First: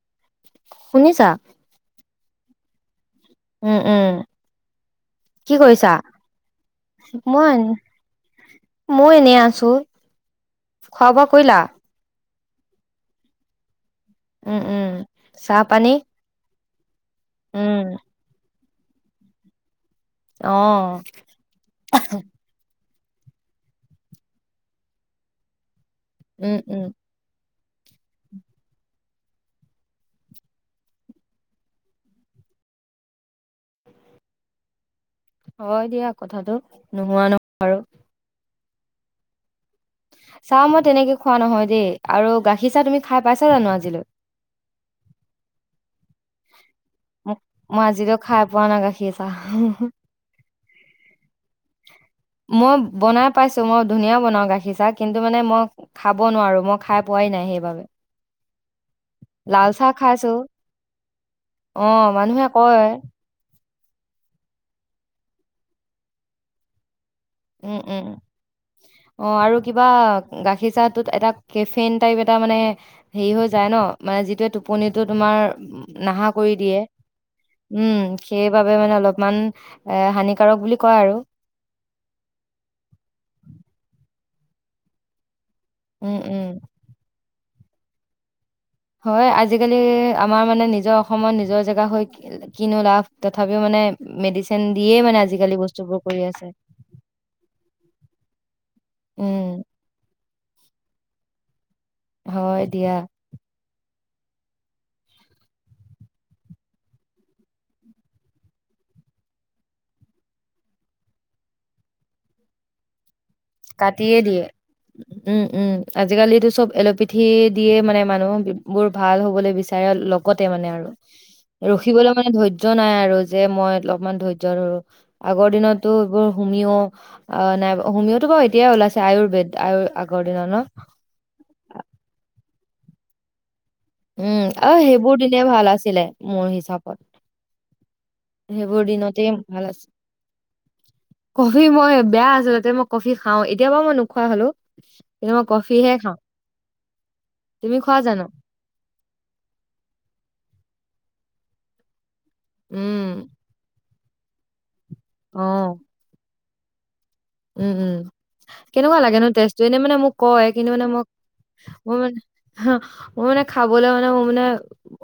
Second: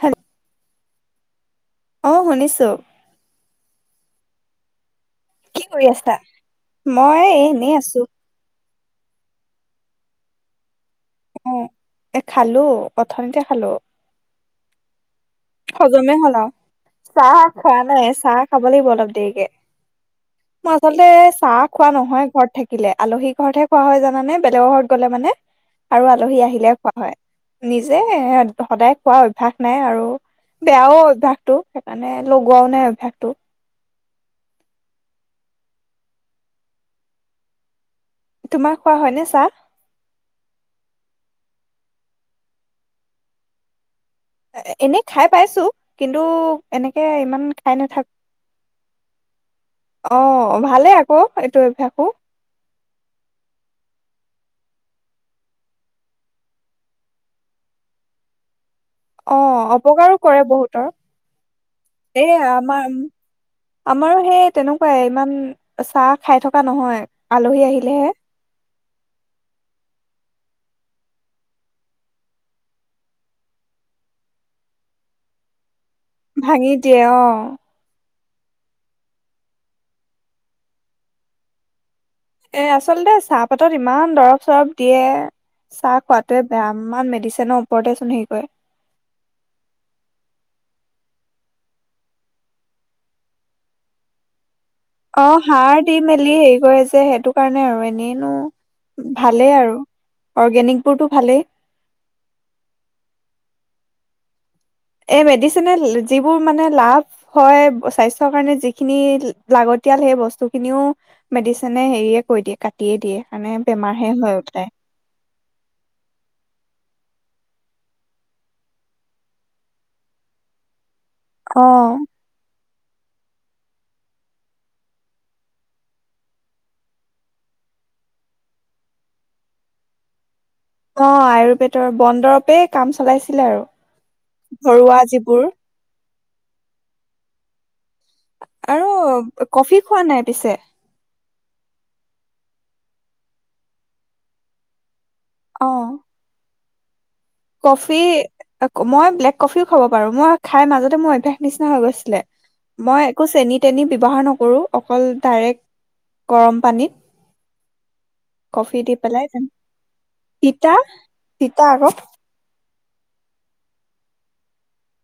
হেল শুনিছা অ শুনিছো উ উ কি কৰি আছা মই এনেই আছো মইও এনেই আছো খোৱা বোৱা অ কৰিলা খালো অথনিতে খালো উ উ হজমে হল আও। চাহ উম, খোৱা নাই চাহ। খাব লাগিব অলপ দেৰিকে। মই অ', আচলতে চাহ খোৱা নহয় ঘৰত থাকিলে। আলহী ঘৰতহে খোৱা হয় জানানে বেলেগৰ ঘৰত গ'লে মানে। আৰু আলহী উম, আহিলে উম। খোৱা হয়। নিজে সদায় খোৱা অভ্যস নাই আৰু। বেয়াও অভ্যাসটো সেইকাৰণে লগোৱাও নাই অভ্যাসটো। হয় দিয়া কথাটো নোহোৱা নহয় আৰু তোমাক খোৱা হয়নে চা? চা মই তেনেকে খোৱা নহয় দেই, আৰু গাখীৰ চাহ তুমি খাই পাইছা জানো আজিলৈ? এনে খাই পাইছো। কিন্তু, এনেকে ইমান খাই মই আজিতো নাথাকো খাই পোৱা নাই গাখীৰ চাহ। অ ভালে আকৌ এইটো অভ্যাসো মই বনাই পাইছো মই ধুনীয়া বনাওঁ গাখীৰ। গাখী ছা, কিন্তু মানে মই খাব নোৱাৰো মই খাই পোৱাই নাই সেইবাবে। অ লাল চাহ অপকাৰো খাইছো কৰে বহুতৰ। অ', এই মানুহে কয় আমাৰ আমাৰো সেই তেনেকুৱাই ইমান চাহ খাই থকা নহয়। আলহী উম, আহিলে উম। হে। অ আৰু কিবা গাখীৰ চাহটোত এটা কেফেন টাইপ এটা মানে হেৰি হৈ যায় ন, মানে যিটোৱে টোপনিটো তোমাৰ, নাহা কৰি ভাঙি অ দিয়ে। উম সেইবাবে মানে অলপমান এ হানিকাৰক বুলি কয় আৰু। এ আচলতে চাহপাতত ইমান দৰব চৰব দিয়ে। চাহ উম উম খোৱাতোয়ে বেয়া ইমান মেডিচন অ ওপৰতে চোন সেয়ি কয়ে। হয়। আজিকালি আমাৰ মানে নিজৰ অসমত নিজৰ জেগা হৈ কিনো লাভ, তথাপিও মানে ম অ সাৰ দি মেলি হেৰি কৰে যে সেইটো কাৰণে আৰু এনেইনো উম ভালেই আৰু। অৰ্গেনিকবোৰতো ভালেই। হয় দিয়া। এই মেডিচিনে যিবোৰ মানে লাভ হয় স্বাস্থ্যৰ কাৰণে যিখিনি লাগতিয়াল সেই বস্তুখিনিও মেডিচিনে হেৰিয়ে কৈ দিয়ে, কাটিয়ে দিয়ে। কাৰণে বেমাৰহে কাটিয়ে হৈ দিয়ে। ওলায় উম। উম। আজিকালিটো চব এল'পেথি দিয়ে মানে মানুহ বোৰ ভাল হ'বলৈ বিচাৰে লগতে মানে আৰু। অ ৰখিবলৈ মানে ধৈৰ্য ধৈহ্য নাই আৰু, যে মই অলপমান ধৈৰ্য ধৰো। আগৰ দিনতো এইবোৰ হোমিও অ' নাই হোম তটো এতিয়াই ওলাইছে আয়ুৰ্বেদ আয় আগৰ দিনৰ নত অ' আয়ুৰ্বেদৰ বনন্দৰৱে কাম চলাইছিলে আৰু। উম। অ' ঘৰুৱা সেইবোৰ দিনে যিবোৰ ভাল আছিলে। মোৰ হিচাপত। সেইবোৰ আৰু দিনতে ভাল কফি আছে। খোৱা নাই পিছে কবি মই বেয়া আছিলো। যে মই কফি খাও। এতিয়া পৰা মই নোখোৱা হ'লো। এটো মই অ কফিহে খাওঁ। তুমি কফি খোৱা জানো মই ব্লেক কফিও খাব পাৰো। মই। খাই মাজতে মোৰ অভ্যাস নিচিনা হৈ গৈছিলে। উম মই একো চেনি-তেনি। ব্যৱহাৰ নকৰোঁ। অকল অ ডাইৰেক্ট। গৰম পানীত। উম। উম। কফি দি কেনেকুৱা লাগে পেলাই ন তেজটো? এনেই মানে মোক কয় তিতা কিন্তু মানে মোক তিতা আকৌ মোৰ মানে। হ মই মানে খাবলৈ মানে মোৰ মানে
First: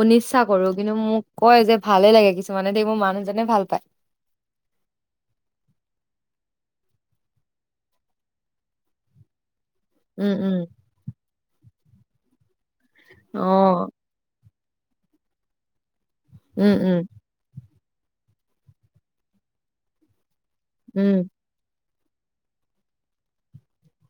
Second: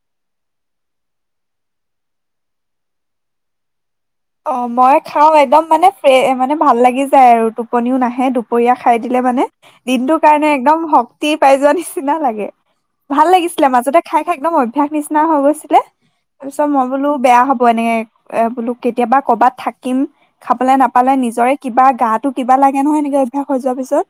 অনচ্ছা কৰো, কিন্তু মোক কয় যে ভালে লাগে কিছুমানে দে মোৰ মানুহজনে ভাল পায়। অ' মই খাও একদম মানে ফ্ৰ মানে ভাল লাগি যায় আৰু টোপনিও নাহে দুপৰীয়া খাই দিলে মানে। দিনটোৰ উম কাৰণে উম একদম শক্তি পাই যোৱা নি নিচিনা লাগে। ভাল অ লাগিছিলে। মাজতে খাই খাই [unintelligible] ক ন মই। াস নিচিনা হৈ গৈছিলে। তাৰ পিছত উম মই উম বোলো বেয়া হ'ব। ত এনেকৈ বোলো। কেতিয়াবা কৰ'বাত থাকিম। খাবলে নাপালে উম নিজৰে কিবা। গাটো কিবা লাগে নহয়, নেকি অভ্যাস হৈ যোৱাৰ পিছত।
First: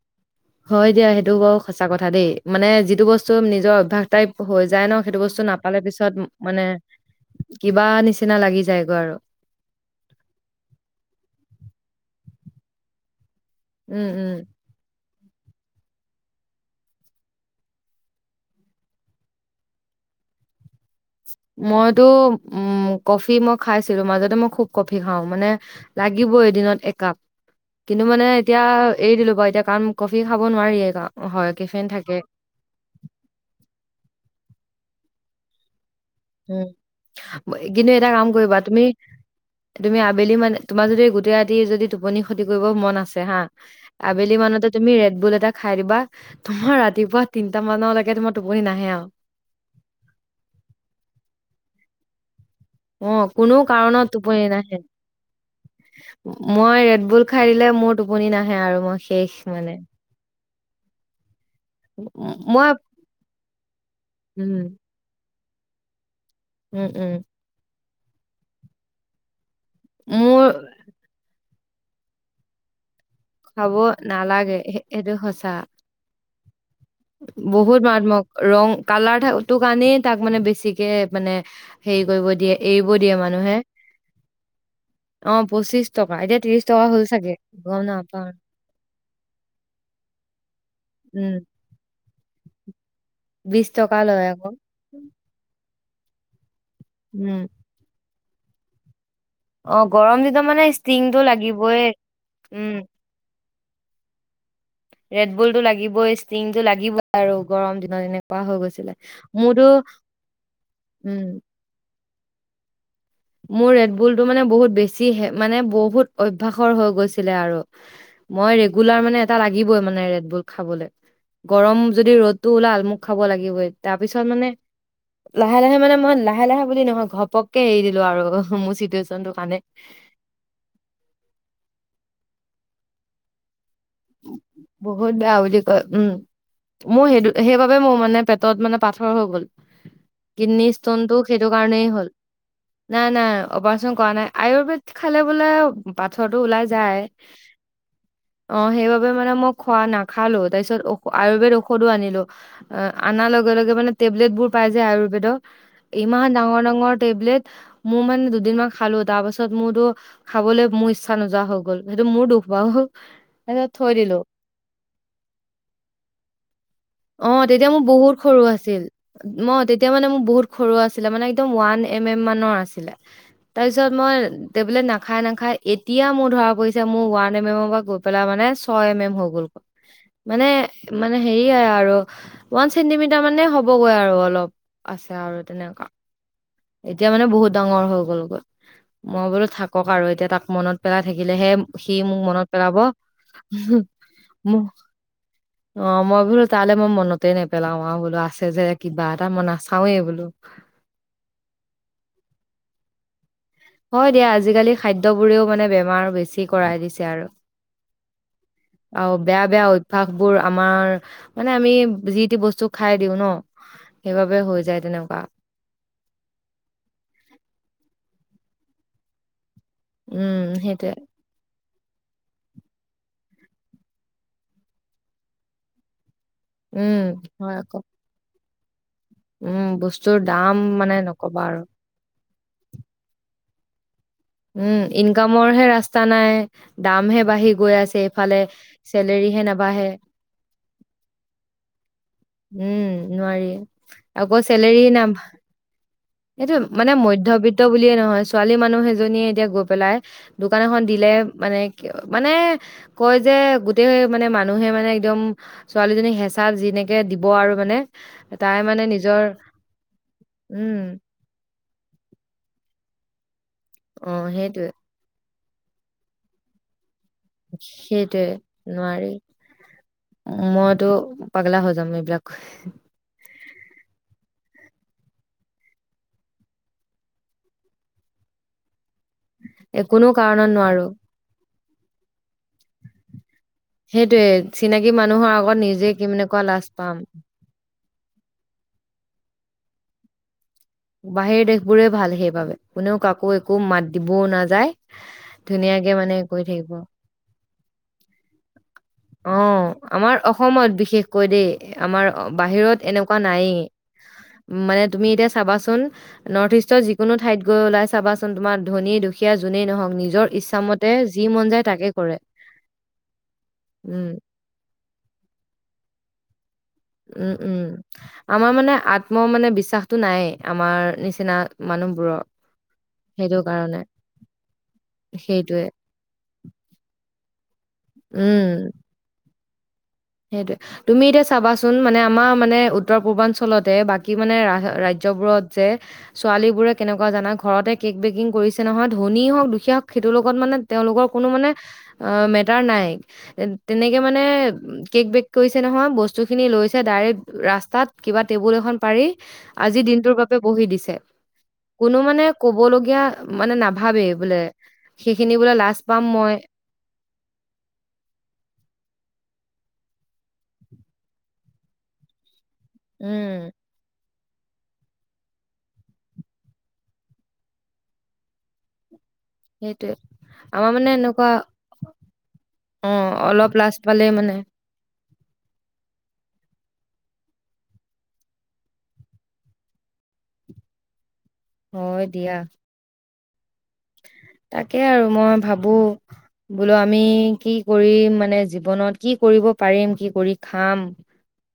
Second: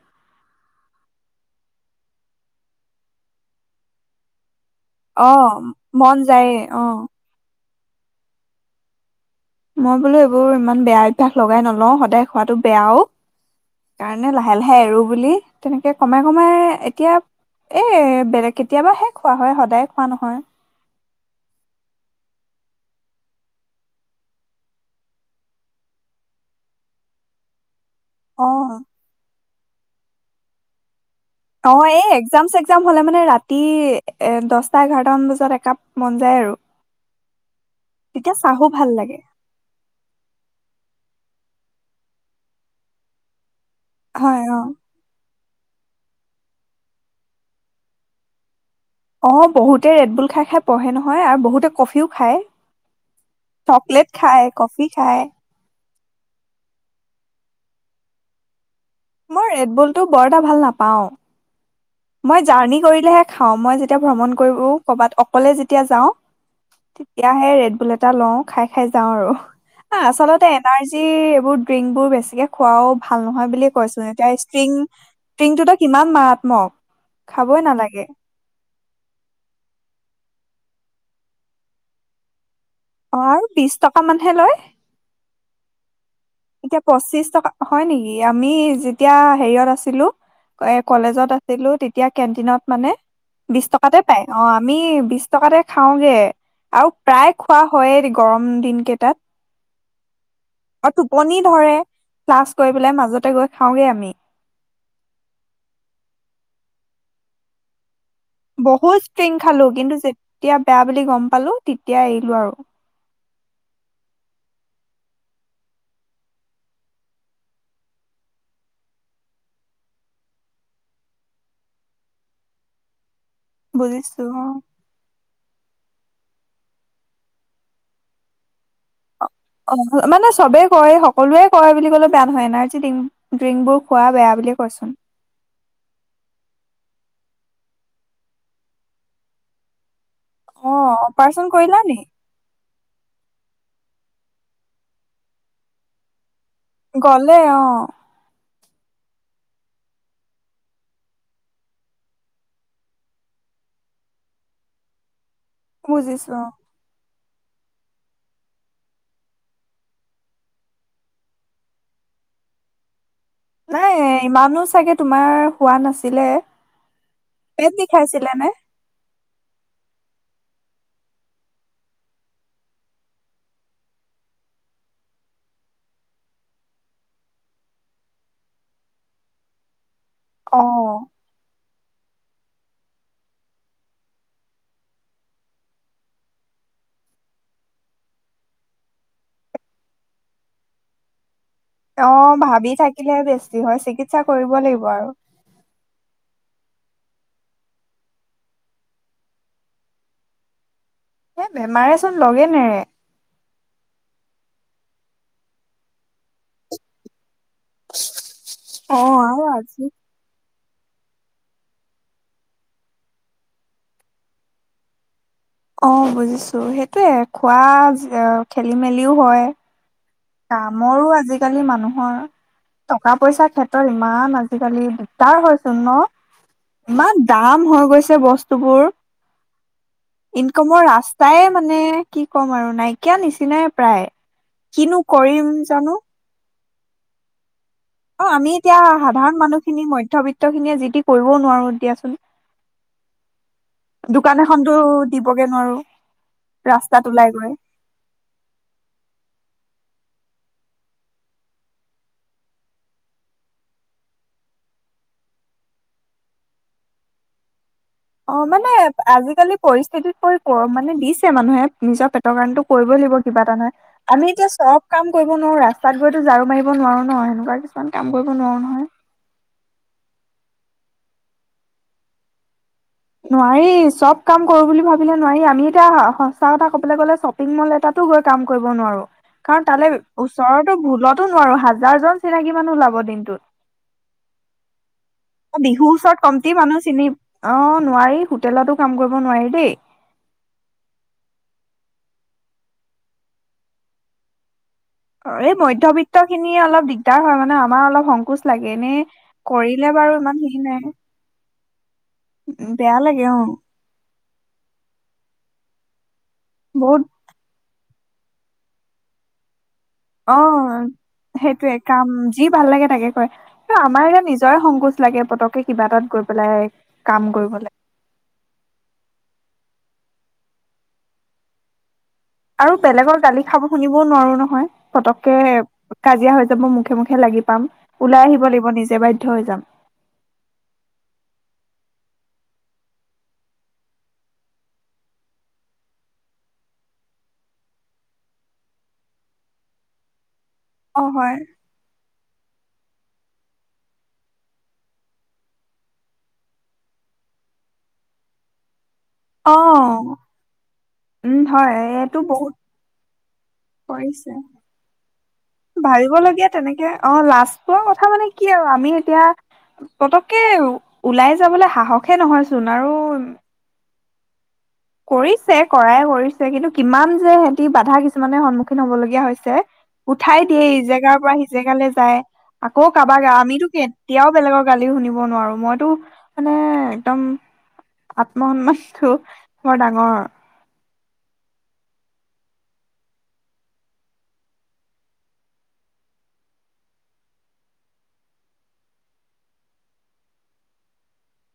হয় দিয়া সেইটো বাৰু সঁচা কথা দেই মানে যিটো বস্তু নিজৰ অভ্যাস টাইপ হৈ যায় ন সেইটো অ বস্তু নাপালে পিছত মন যায়ে মানে অ কিবা নিচিনা লাগি যায়গৈ আৰু। মই বোলো এইবোৰ ইমান বেয়া অভ্যাস লগাই নলও সদায় খোৱাাটো বেয়াও উম সেইকাৰণে উম লাহে লাহে এৰু বুলি তেনেকে কমাই কমাই এতিয়া এই বেলেগ কেতিয়াবাহে খোৱা হয় সদায় খোৱা নহয়। মইতো উ কফি মই খাইছিলো মাজতে মই খুব কফি খাওঁ মানে লাগিব এদিনত একাপ। কিন্তু মানে অ এতিয়া এৰি দিলো বাৰু এতিয়া কাৰণ কফি খাব নোৱাৰি গাওঁ অ এই একজাম চেগজাম হলে মানে ৰাতি এ দহটা টা এঘাৰতামান বজাত একাপ মন যায় আৰু উম কিন্তু এটা কাম তেতিয়া কৰিবা চাহো তুমি ভাল লাগে তুমি আবেলি মানে তোমাৰ যদি গোটেই ৰা যদি টোপনি ক্ষতি কৰিব মন আছে হা হয় অ আবেলিমানতে তুমি ৰেডবুল এটা খাই দিবা তোমাৰ ৰাতিপুৱা তিনটা মানলৈকে তোমাৰ টোপনি নাহ অ বহুতেই ৰেডবুল খাই খাই পঢ়ে নহ হয় আৰু বহুতে কফিও খায়। অ কোনো চকলেট কাৰণত খায় টোপনি নাহে। কফি খায় মই ৰেডবুল খাই দিলে মোৰ টোপনি নাহে আৰু মই শেষ মই মানে ৰেডবুলটো বৰটা ভাল নাপাওঁ। মই জাৰ্ণি কৰিলেহে খাওঁ মই যেতিয়া ভ্ৰমণ কৰো উম কৰবাত অকলে যেতিয়া যাওঁ। উম উম তেতিয়াহে ৰেডবুল এটা এটা লওঁ, খাই খাই যাওঁ আৰু। আ আচলতে মোৰ এনাৰ্জি এইবোৰ ড্ৰিংকবোৰ বেছিকে খোৱাও ভাল নহয় বুলিয়ে খাব কৈছে তাই নালাগে ষ্ট্ৰিং সে- সেইটো সঁচা ষ্ট্ৰিংটোতে কিমান মাৰা ম বহুত মাৰাত্মক ৰং কালাৰ তোক আানেই তাক মানে বে ছিকে মানে হেৰি কৰিব দিয়ে। এৰিব দিয়ে অ আৰু মানুহে বিশ টকা মানহে লয়। পঁচিছ এতিয়া পচিশ টকা, হয় নেকি নাপাওঁ আমি যেতিয়া হেৰিয়ত আছিলো, কলেজত উম আছিলো তেত তেতিয়া কেণ্টিনত মানে বিশ টকা টকাতে পাই লয় আকৌ অ', আমি বিশ টকাতে খাওগে। আৰু প্ৰায় উম খোৱা হয়ে গৰম দিন কেইটাত অ', গৰম দিন অ', টোপনি ধৰে, ক্লাছ কৰি উম পেলাই মাজতে গৈ খাওঁগে আমি। ৰেডবুলটো লাগিবৈ, ষ্টিং টো লাগিবই আৰু গৰম দিনত এনে বহুত ষ্ট্ৰিং খালো, কিন্তু যেতিয়া বেয়া বুলি উম গম পালো তেতিয়া এৰি লো আৰু। মোৰ ৰেডবুলতটো মানে বহুত বেছি মানে বহুত অভ্যাসৰ হৈ গৈছিলে আৰু, মই ৰেগুলাৰ মানে এটা লাগিবই মানে ৰেডবুল খাবলৈ। গৰম যদি ৰ'দটো ওলাল, মোক খা খাব লাগিবৈ, তাৰ বুজিছো পিছত মানে লাহে-লাহে মানে মই লাহে-লাহে বুলি নহয়, ঘপককে এৰি দিল লো আৰু, মোৰ চিটোএচ অ', মানে চবে কৰে, সকলোৱে কৰে বুলি ক'লে বেয়া নহয় এনাৰজি ডিং-ড্ৰিংক বোৰ বহুত বেয়া বুলি কয়, উম। মোৰ সেইতো সেইবাবে মোৰ মানে পেটত মানে পাথৰ হৈ গ'ল। কিডনী অ ষ্টোনতটো অপাৰেচন সেইটো কৰিলা কাৰণেই নি হ'ল, নাই নাই অপাৰেচন কৰা নাই, আয়ুৰ্বেদ খালে বোলে পাথৰ গলে অঁ। অঁ, সেইবাবে মানে মই খোৱা-নাখালো, তাৰ পিছত ঔষ-আয়ুৰ্বেদ ঔষধো আনিলো, অ-আনা লগে-লগে মানে টেবলেট বোৰ পাই যায় আয়ুৰ্বেদৰ। ইমান বুজিছো অ ডাঙৰ-ডাঙৰ টেবলেট, মোৰ মানে দুদিনমান খালো তাৰ পাছত মোৰতো খাবলৈ মোৰ ইচ্ছা নোযোৱা হৈ গল, সেইটো মোৰ দুখ বাৰু তাৰপিছত থৈ নাই, দিলো ইমানো চাগে তোমাৰ হোৱা নাছিলে। অঁ', তেতিয়া পেট মোৰ বহুত বিষাইছিলে সৰু নে আছিল, ম-তেতিয়া এতিয়া মানে মোৰ বহুত সৰু আছিলে মানে একদম, ওৱান এম এম মানৰ আছিলে। তাৰ পিছত মই টেবলট নাখাই-নাখাই এতিয়া মোৰ ধৰা পৰিছে মোৰ ওৱান এম এমৰ পৰা গৈ পেলাই মানে ছয় এম এম হৈ গলগৈ। অ মানে-মানে হেৰি এ আৰু, ওৱান চেন্টিমিটাৰ মানে হ'বগৈ আৰু অলপ, আছে আৰু তেনেকুৱা। এতিয়া মানে বহুত ডাঙৰ হৈ গ'লগৈ, মই বোলো থাকক আৰু এতিয়া তাক মনত পেলাই থাকিলেহে সি মোক অঁ', মনত ভাবি পেলাব থাকিলেহে বেছি হয়, চিকিৎসা কৰিব মোক লাগিব আৰু। অ', মই বোলো তালে মই মনতে নেপেলাও, আৰু বোলো আছে যে কিবা এটা মই নাচাওৱে বোলো। এ বেমাৰেচোন লগে নেৰে। হয় দিয়া আজিকালি খাদ্যবোৰেও মানে বেমাৰ বেছি কৰাই দিছে আৰু। অ আৰু বেয়া-বেয়া আজি অভ্যয়াসবোৰ আমাৰ মানে আমি যি তি বস্তু খাই দিওঁ ন সেইবাবে হৈ যায় তেনেকুৱা অঁ বুজিছো সেইটোয়ে খোৱা খেলি মেলিওঁ হয় উম, সেইটোয়ে কামৰো আজিকালি মানুহ। নহ, টকা পইচাৰ ক্ষেত্ৰত ইমান আজিকালি দিগদাৰ হয়চোন ন। উম, ইমান হয় দাম আকৌ। হৈ গৈছে বস্তু। বস্তুবোৰ উম, বস্তুৰ দাম ইনকমৰ মানে ৰাস্তাই নকবা আৰু মানে কি ক'ম, আৰু নাইকিয়া নিচিনাই প্ৰায় উম, কিনো ইন কৰিম কামৰ হে জানো? ৰাস্তা নাই? দামহে বাঢ়ি গৈ আছে। অঁ, এইফালে আমি এতিয়া চেলেৰিহে সাধাৰণ মানুহ নাবাঢ়ে খিনি মধ্যবিত্ত খিনিয়ে যি টি কৰিবও নোৱাৰো দিয়া চোন।। উম নোৱাৰি দোকান আকৌ এখনতো চেলেৰ নামভা দিবগে নোৱাৰো এইটো মানে ৰাস্তাত ওলাই গৈ। মধ্্যবিত্ত বুলিয়ে নহয় ছোৱালী মানুহ এজনীয়ে এতিয়া গৈ পেলাই দোকান এখন দিলে মানে কি মানে কয় যে গোতেেই মানে মানুহে মানে একদম ছোৱালীজনী হেঁচা যিনেকে দিব আৰু মানে অ তাই মানে নিজৰ আজিকালি পৰিস্থিতিত পৰি উম মানে দি মানুহে নিজৰ পেটৰ কাৰণটো কৰিবই লাগিব কিবা এটা নহয় অ আমি এতিয়া সেইটোৱে চব কাম কৰিব নোৱাৰো ৰাস্তাত গৈতো ঝাৰু মাৰিব নোৱাৰো নহ এনেকুৱা কিছুমান কাম সেইটোৱে কৰিব নোৱাৰো নহয় তটো পাগলা হৈ যাম এইবিলাক নোৱাৰি চব কাম কৰো বুলি ভাবিলে নোৱাৰি আমি এতিয়া সঁচা কথা কবলৈ গলে শ্বপিং মল এটাতো গৈ কাম কৰিব নোৱাৰো কাৰণ এ তালৈ কোনো কাৰণত ওচৰৰতো নোৱাৰো ভুলতো নোৱাৰো হাজাৰ জন চিনাকি মানুহ ওলাব দিনটোত সেইটোৱে চিনাকি মানুহৰ আগত নিজে বিহুৰ কি ওচৰত মানে কোৱা কমট লাজ মানুহ পাম চিনি অ হোটেলতো কাম কৰিব নোৱাৰি দেই বাহিৰ দেশ বোৰে ভাল সেইবাবে কোনেও কাকো একো মাত দিবও নাযায় অ এই ধুনীয়াকে মানে মধ্্যবিত্ত কৰি খিনিয়ে থাকিব অলপ দিগদাৰ হয় মানে আমাৰ অলপ সংকোচ লাগে এনে অ কৰিলে বাৰু আমাৰ ইমান হেৰি অসমত নাই বিশেষকৈ দেই আমাৰ বাহিৰত বেয়া এনেকুৱা লাগে অ নাই মানে তুমি এতিয়া চাবা আচল নৰ্থ ইষ্টৰ বহুত যিকোনো ঠাইত গৈ ওলাইছে চাবাচোন তোমাৰ ধনী দুখীয়া যোনেই নহওক নিজৰ অ ইচ্ছামতে যি মন যায় সেইটোয়ে তাকে কাম কৰে। যি ভাল লাগে তাকে ক ত আমাৰ উম, এতিয়া নিজৰে সংকোচ লাগে পতককে কিবা তাত গৈ পেলাই কাম উম উম কৰিবলৈ আমাৰ মানে আত্ম মানে বেছি বি নায়েই আমাৰ নিচিনা মানুহবোৰৰ আৰু বেলেগৰ সেইটো গালি খাব কাৰণে শুনিবও নোৱাৰো নহয় পতককে সেইটোৱে, কাজিয়া হৈ যাব মুখে মুখে লাগি পাম ওলাই আহিব লাগিব নিজে বা থৈ যাম সেইটোয়ে তুমি এতিয়া চাবাচোন মানে আমাৰ মানে উত্তৰ পূৰ্বাঞ্চলতে বাকী মানে ৰাজ্যবোৰত যে ছোৱালী বোৰে কেনেকুৱা জানা ঘৰতে কেক বেকিং কৰিছে নহয় ধনী হওক দুখীয়া হওক সেইটো লগত মানে অ তেওঁলোকৰ কোনো হয় মানে অ তাৰ নাই তেনেকে মানে কেক বেক কৰিছে নহয় বস্তুখিনি লৈছে ডাইৰেক্ট ৰাস্তাত কিবা টেবুল এখন পাৰি অ আজি দিনটোৰ বাবে বহি দিছে উম হয় কোনো এইটো মানে বহুত কবলগীয়া মানে নাভাবেই কৰিছে বোলে সেইখিনি বোলে লাজ পাম মই ভাবিবলগীয়া তেনেকে অ লাজ পোৱা কথা মানে কি আৰু আমি এতিয়া পতককে ওলাই যাবলৈ সাহসে নহয় ছোন আৰু উম কৰিছে কৰাই কৰিছে কিন্তু কিমান যে সিহতি বাধা কিছুমানে সন্মুখীন হবলগে লগীয়া হৈছে সেইটোৱে উঠাই দিয়ে আমাৰ ই মানে জেগাৰ এনেকুৱা পৰা সি জেগালৈ যায় আকৌ অ', কাবা [unintelligible] গা অলপ আমিতো লাজ পালে কেতিয়াও মানে বেলেগৰ গালি শুনিব নোৱাৰো মইতো মানে একদম আত্মসন্মাতো। বৰ ডাঙৰ। হয় দিয়া। তাকে আৰু মই ভাবো বোলো আমি কি কৰিম মানে জীৱনত কি কৰিব পাৰিম কি কৰি খাম।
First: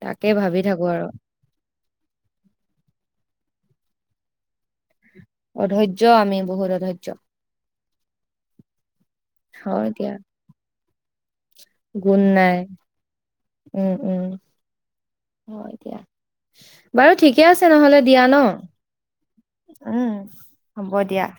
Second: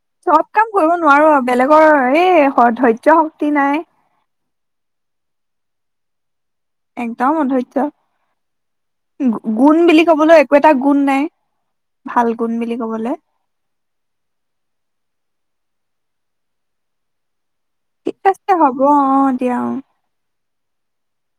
তাকে চব ভাবি কাম থাকো কৰিব নোৱাৰো আৰু বেলেগ। ৰ এই ধৈৰ্য্য শক্তি নাই। অধৈৰ্য আমি। বহুত অধৈৰ্য্য একদম অৰ্ধয্য। গুণ হয় বুলি দিয়া কবলৈ একো এটা গুণ নাই ভাল গুণ বুলি কবলৈ। উম উম হয় দিয়া বাৰু ঠিক। ঠিকে আছে নহলে ঠিক দিয়া আছে হ'ব অ দিয়া অ। ন উ। হ'ব দিয়া।